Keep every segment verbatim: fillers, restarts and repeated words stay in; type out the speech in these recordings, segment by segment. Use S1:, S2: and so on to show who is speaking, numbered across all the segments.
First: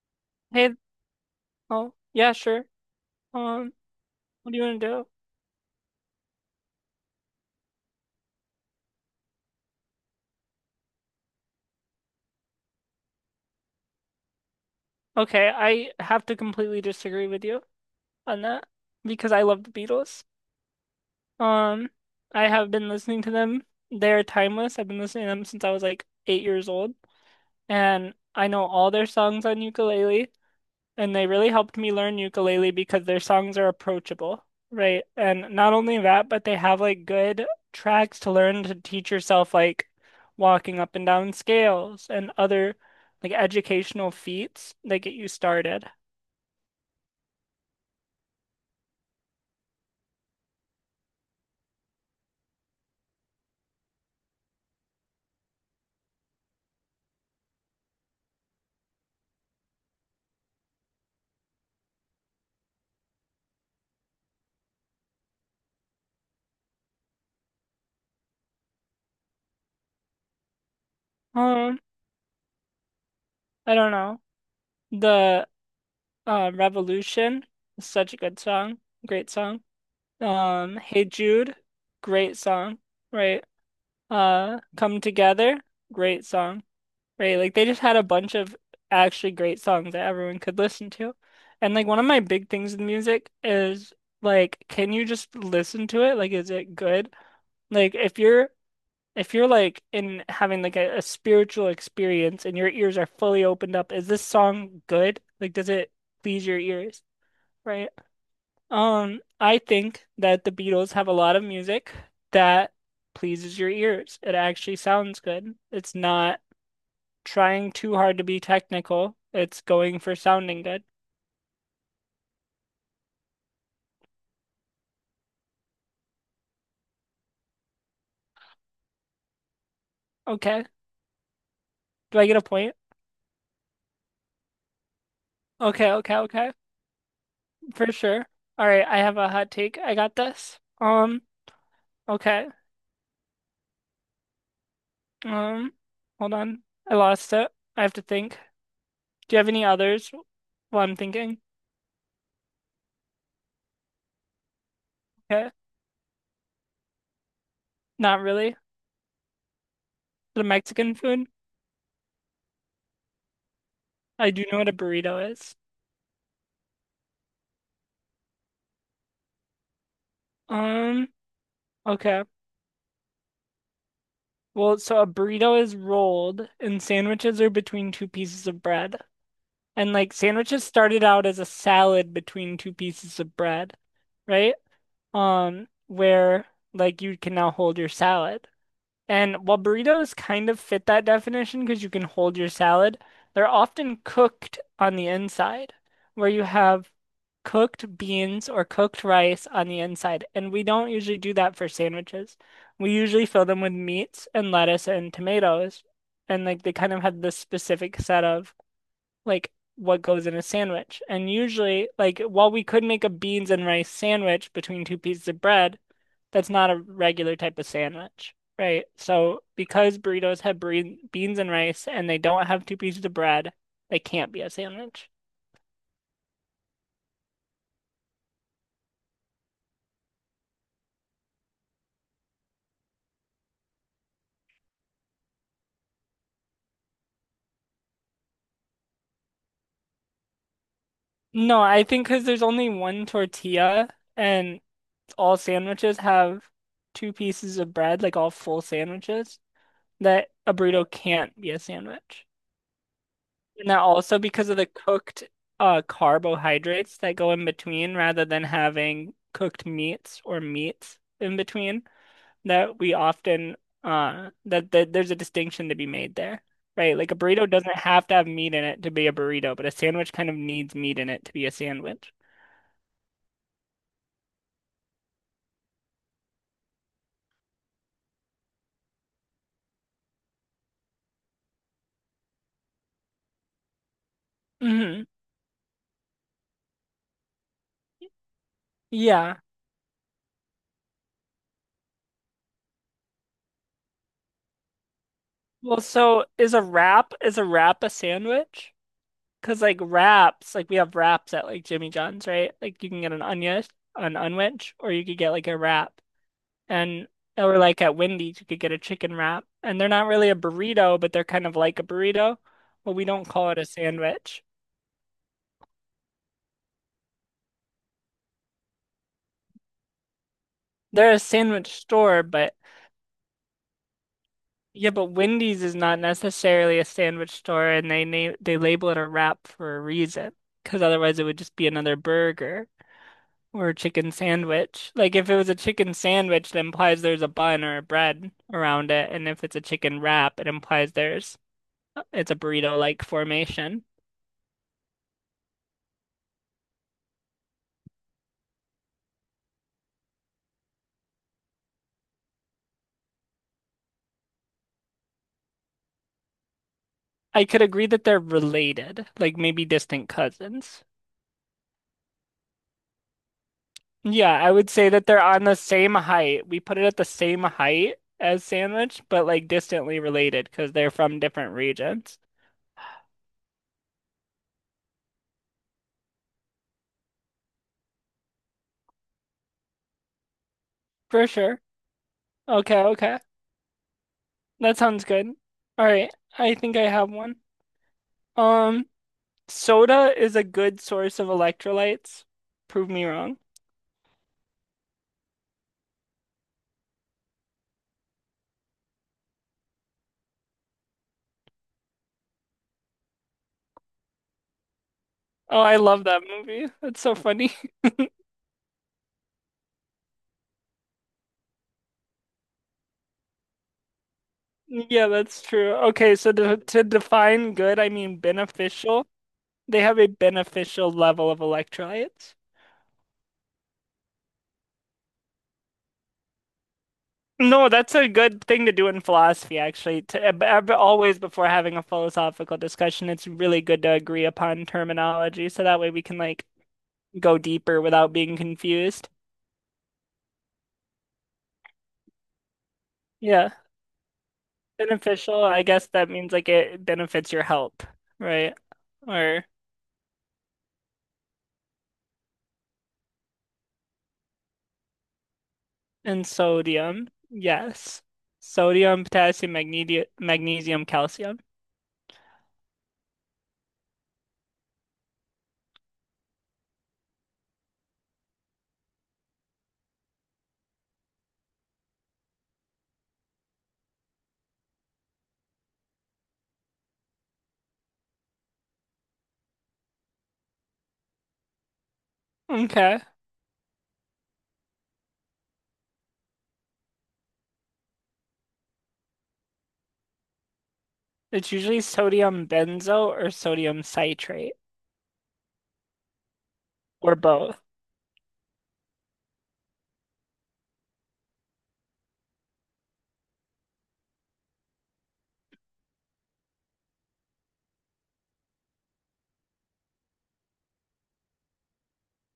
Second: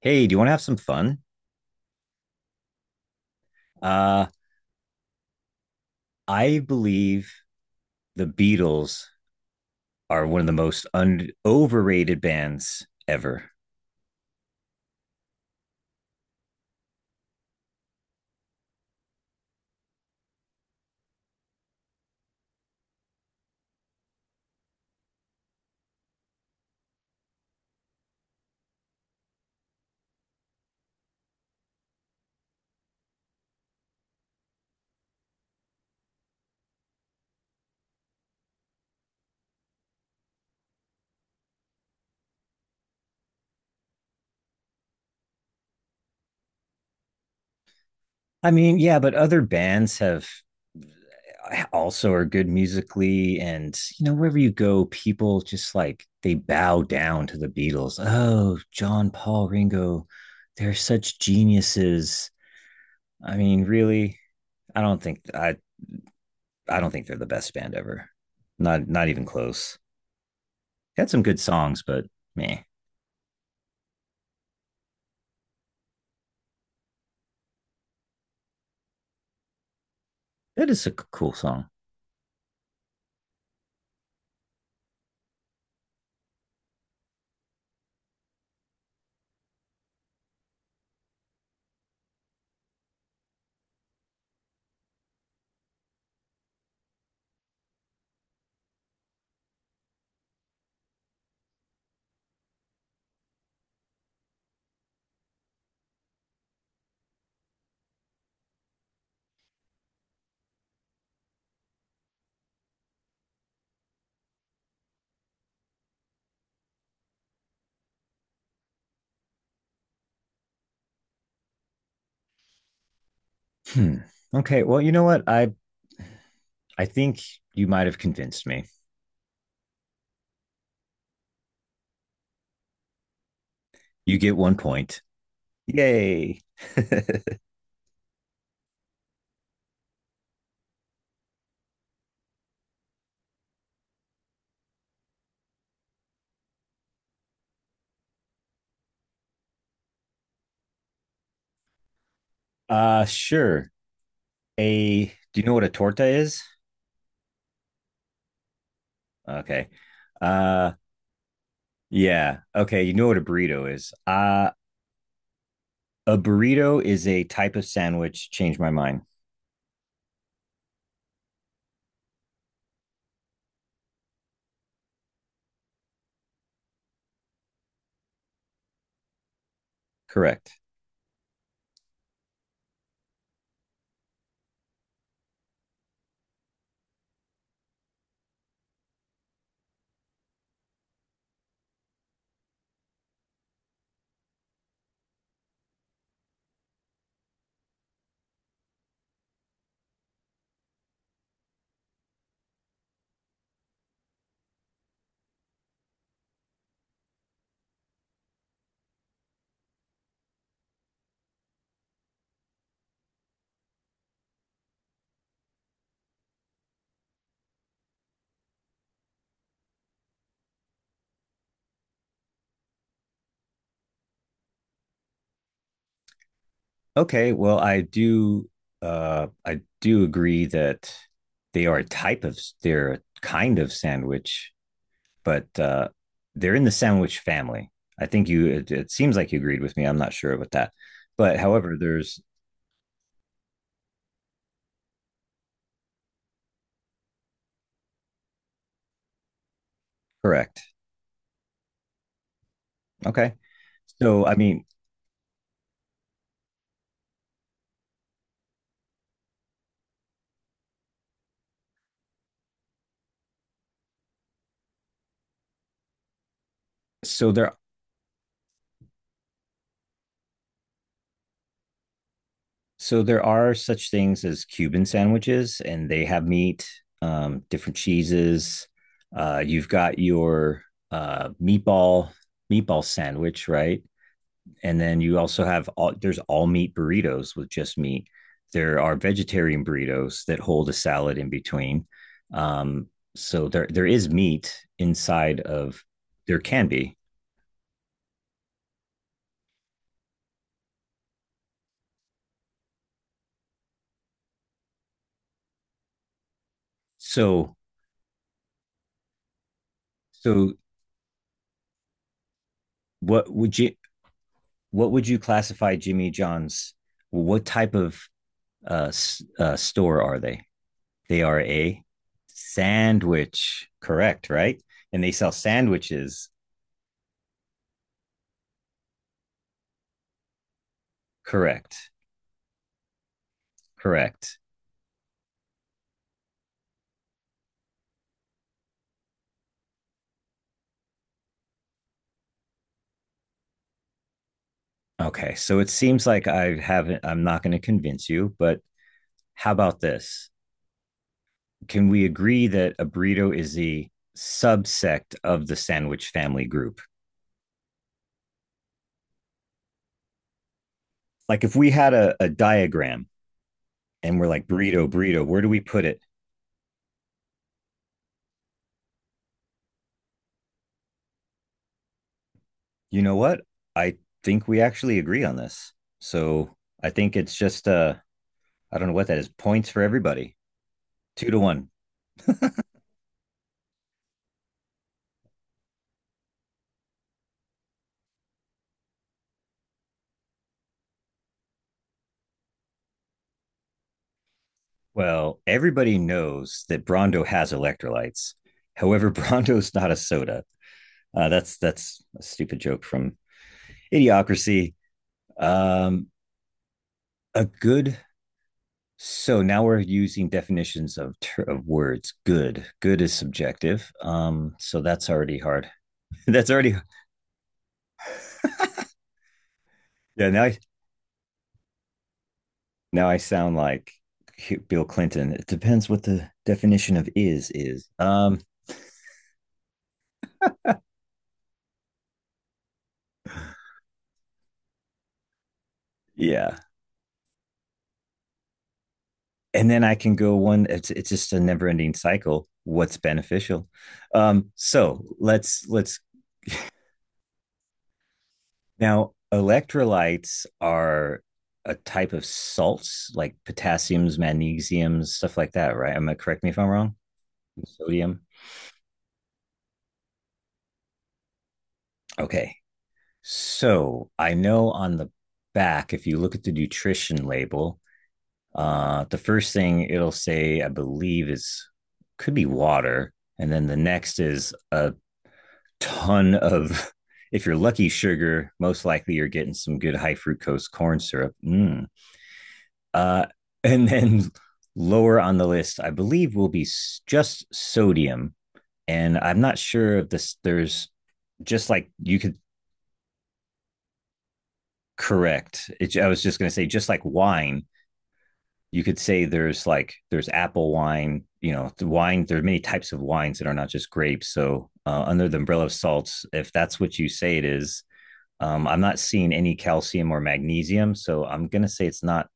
S1: Hey, do you want to have
S2: Hey,
S1: some fun?
S2: oh, yeah, sure. Um,
S1: Uh,
S2: what do you want to do?
S1: I believe the Beatles are one of the most un overrated bands ever.
S2: Okay, I have to completely disagree with you on that because I love the Beatles. Um, I have been listening to them. They're timeless. I've been listening to them since I was like eight years old, and I know all their songs on ukulele. And they really helped me learn ukulele because their songs are approachable, right? And not only that, but they have like good tracks to learn to teach yourself like walking up and down scales and other like educational feats that get you started.
S1: I mean, yeah, but other bands have also are good musically, and you know, wherever you go, people just like they bow down to the Beatles. Oh, John, Paul, Ringo, they're such geniuses. I mean, really, I don't think I I don't think they're the best band ever. Not not even close. Had some good
S2: Um,
S1: songs, but man,
S2: I don't know. The uh, Revolution is such a good song, great song.
S1: that
S2: Um,
S1: is a
S2: Hey
S1: cool
S2: Jude,
S1: song.
S2: great song, right? Uh, Come Together, great song. Right, like they just had a bunch of actually great songs that everyone could listen to. And like one of my big things with music is like can you just listen to it? Like is it good? Like if you're if you're like in having like a, a spiritual experience and your ears are fully opened up, is this song good? Like does it please your ears? Right? Um, I think that the Beatles have a lot of music that pleases your ears. It actually sounds good. It's not trying too hard to be technical. It's going for sounding good.
S1: Hmm. Okay. Well, you know what? I I think you might have convinced me.
S2: Okay. Do I get a point?
S1: You get one point.
S2: Okay, okay,
S1: Yay.
S2: okay. For sure. All right, I have a hot take. I got this. Um, okay. Um, hold on. I lost it. I have to think. Do you have any others while I'm thinking?
S1: uh sure. A do you
S2: Okay.
S1: know what a torta is?
S2: Not really.
S1: Okay.
S2: The
S1: Uh
S2: Mexican food?
S1: yeah. Okay, you know what a burrito is.
S2: I do
S1: Uh
S2: know what a burrito is.
S1: a burrito is a type of sandwich. Change my mind.
S2: Um, okay. Well, so a burrito is rolled and sandwiches are between two pieces of bread. And like
S1: Correct.
S2: sandwiches started out as a salad between two pieces of bread, right? Um, where like you can now hold your salad. And while burritos kind of fit that definition because you can hold your salad, they're often cooked on the inside, where you have cooked beans or cooked rice on the inside. And we don't usually do that for sandwiches. We usually fill them with meats and lettuce and tomatoes. And like they kind of have this specific set of like what goes in a sandwich. And usually, like while we could make a beans and rice sandwich between two pieces of bread, that's not a regular type of sandwich, right? So because burritos have bre beans and rice and they don't have two pieces of bread, they can't be a sandwich.
S1: Okay, well, I do uh I do agree that they are a type of they're a kind of sandwich, but uh they're in the sandwich family. I think you it, it seems like you agreed with me. I'm not sure about that. But
S2: No,
S1: however,
S2: I think
S1: there's
S2: because there's only one tortilla and all sandwiches have two pieces of bread, like all full sandwiches, that a
S1: correct.
S2: burrito can't be a sandwich.
S1: Okay.
S2: And they also
S1: So I
S2: because of
S1: mean,
S2: the cooked uh, carbohydrates that go in between rather than having cooked meats or meats in between that we often uh that, that there's a distinction to be made there, right? Like a
S1: so
S2: burrito
S1: there
S2: doesn't have to have meat in it to be a burrito, but a sandwich kind of needs meat in it to be a sandwich.
S1: so there are such things as Cuban sandwiches and they have meat, um different cheeses. Uh you've got your uh meatball meatball sandwich, right? And then
S2: Hmm.
S1: you also have all there's all meat burritos with just meat. There are
S2: Yeah.
S1: vegetarian burritos that hold a salad in between. Um, so there there is meat inside
S2: Well,
S1: of
S2: so
S1: there
S2: is a
S1: can be.
S2: wrap is a wrap a sandwich? Cause like wraps, like we have wraps at like Jimmy John's, right? Like you can get an onion, an unwedge, or you could get like a wrap. And
S1: So
S2: or like at Wendy's, you could get a chicken wrap. And they're not really a
S1: so
S2: burrito, but they're kind of like a burrito, but we don't
S1: what
S2: call it
S1: would
S2: a
S1: you
S2: sandwich.
S1: what would you classify Jimmy John's? What type of uh, uh, store are they?
S2: They're a
S1: They are
S2: sandwich
S1: a
S2: store, but
S1: sandwich, correct? Right,
S2: yeah,
S1: and
S2: but
S1: they sell
S2: Wendy's is not
S1: sandwiches,
S2: necessarily a sandwich store, and they name they label it a wrap for a reason, because otherwise it would just be
S1: correct?
S2: another burger. Or a chicken
S1: Correct.
S2: sandwich. Like if it was a chicken sandwich, that implies there's a bun or a bread around it. And if it's a chicken wrap, it implies there's uh, it's a burrito-like formation.
S1: Okay, so it seems like I haven't, I'm not going to convince you, but how about this? Can we agree that a burrito is the subsect of the sandwich family group?
S2: I could agree that they're related, like maybe distant cousins.
S1: Like if we had a, a diagram and we're
S2: Yeah,
S1: like,
S2: I would
S1: burrito,
S2: say that they're
S1: burrito, where
S2: on
S1: do
S2: the
S1: we put
S2: same
S1: it?
S2: height. We put it at the same height as sandwich, but like distantly related because they're from different regions.
S1: You know what? I think we actually agree on this. So I think it's just, uh, I don't know what that is, points for everybody,
S2: For
S1: two to
S2: sure.
S1: one.
S2: Okay, okay. That sounds good. All right. I think I have one. Um, soda is a good source of electrolytes. Prove me wrong.
S1: Well, everybody knows that Brando has electrolytes. However, Brando's not a soda. Uh, that's that's a stupid joke from Idiocracy.
S2: Oh, I love
S1: Um,
S2: that movie. That's so
S1: a
S2: funny.
S1: good. So now we're using definitions of ter- of words. Good. Good is subjective. Um, so
S2: Yeah,
S1: that's already
S2: that's
S1: hard.
S2: true. Okay, so
S1: that's
S2: to,
S1: already
S2: to define good, I mean beneficial. They have a
S1: yeah. Now I
S2: beneficial level of electrolytes.
S1: now I sound like Bill Clinton. It depends what the definition of is
S2: No,
S1: is.
S2: that's a
S1: Um,
S2: good thing to do in philosophy, actually. To, ab- ab- always before having a philosophical discussion, it's really good to agree upon terminology so that way we can like
S1: yeah.
S2: go deeper without being confused.
S1: And then I can go one. It's it's just a never ending cycle. What's
S2: Yeah.
S1: beneficial? Um, so
S2: Beneficial, I
S1: let's
S2: guess
S1: let's
S2: that means like it benefits your health, right?
S1: Now,
S2: Or
S1: electrolytes are a type of salts like potassiums, magnesiums, stuff like that, right? Am I
S2: and
S1: correct me if I'm wrong?
S2: sodium, yes.
S1: Sodium.
S2: Sodium, potassium, magne magnesium, calcium.
S1: Okay. So I know on the back, if you look at the nutrition label, uh, the first thing it'll say, I believe, is could be water. And then the next is a ton of, if you're lucky, sugar. Most likely you're getting some good high fructose corn syrup. Mm,
S2: Okay.
S1: Uh, and then lower on the list, I believe, will be just sodium. And I'm not sure if this, there's
S2: It's
S1: just
S2: usually
S1: like you could
S2: sodium benzo or sodium citrate
S1: correct. It, I was just going to say, just like
S2: or both.
S1: wine, you could say there's like, there's apple wine, you know, the wine, there are many types of wines that are not just grapes. So, uh, under the umbrella of salts, if that's what you say it is, Um, I'm not seeing any calcium or magnesium, so I'm gonna say it's not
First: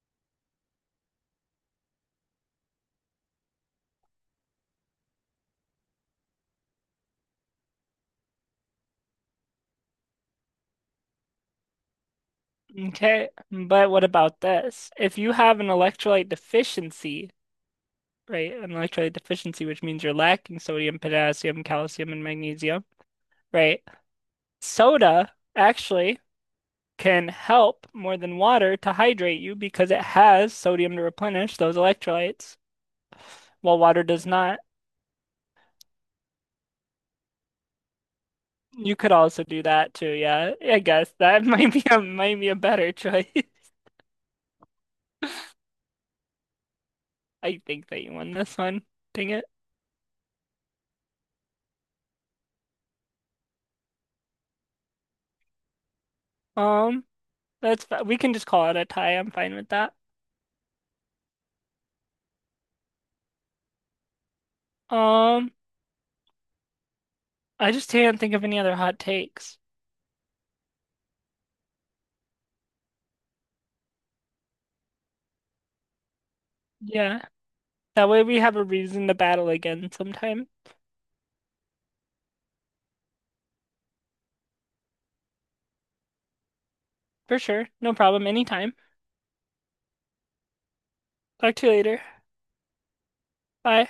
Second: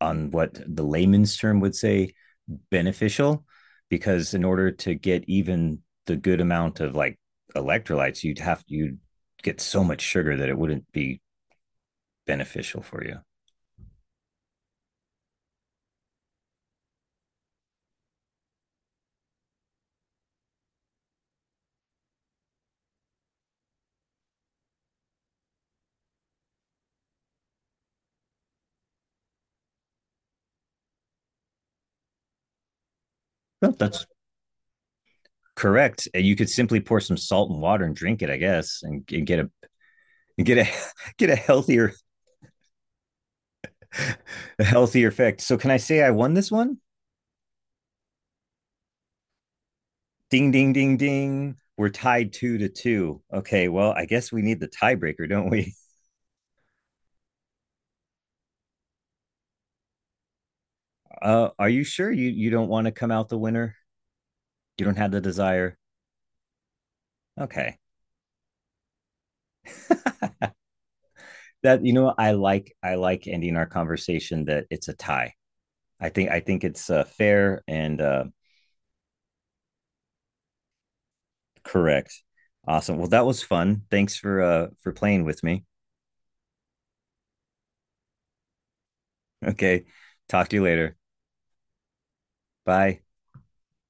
S1: on what the layman's term would say beneficial, because in order to get even the good amount of like electrolytes, you'd have you'd get so much sugar that it wouldn't be beneficial for you.
S2: Okay. But what about this? If you have an electrolyte deficiency, right? An electrolyte deficiency, which means you're lacking sodium, potassium, calcium, and magnesium, right? Soda, actually. Can help more than water to hydrate you because it has sodium to replenish those electrolytes,
S1: No,
S2: while water
S1: that's
S2: does not.
S1: correct. And you could simply pour some salt and water and drink it, I guess,
S2: You
S1: and,
S2: could
S1: and get
S2: also
S1: a
S2: do that too,
S1: and
S2: yeah.
S1: get a
S2: I guess
S1: get a
S2: that might be
S1: healthier
S2: a might be a better choice.
S1: a healthier effect. So can I say I won this one?
S2: I think that you won this one. Dang it.
S1: Ding ding ding ding. We're tied two to two. Okay, well, I guess we need the tiebreaker, don't we?
S2: Um, that's fi- we can just call it a tie. I'm fine with that.
S1: Uh, are you sure you you don't want to come out the winner? You don't have the
S2: Um,
S1: desire.
S2: I
S1: Okay,
S2: just can't think of any other hot takes.
S1: that you know I like I like ending our conversation that it's a tie. I think I think it's uh,
S2: Yeah.
S1: fair and
S2: That way
S1: uh,
S2: we have a reason to battle again sometime.
S1: correct. Awesome. Well, that was fun. Thanks for uh for playing with me.
S2: For sure. No problem. Anytime.
S1: Okay. Talk to you later.
S2: Talk to you later.
S1: Bye.
S2: Bye.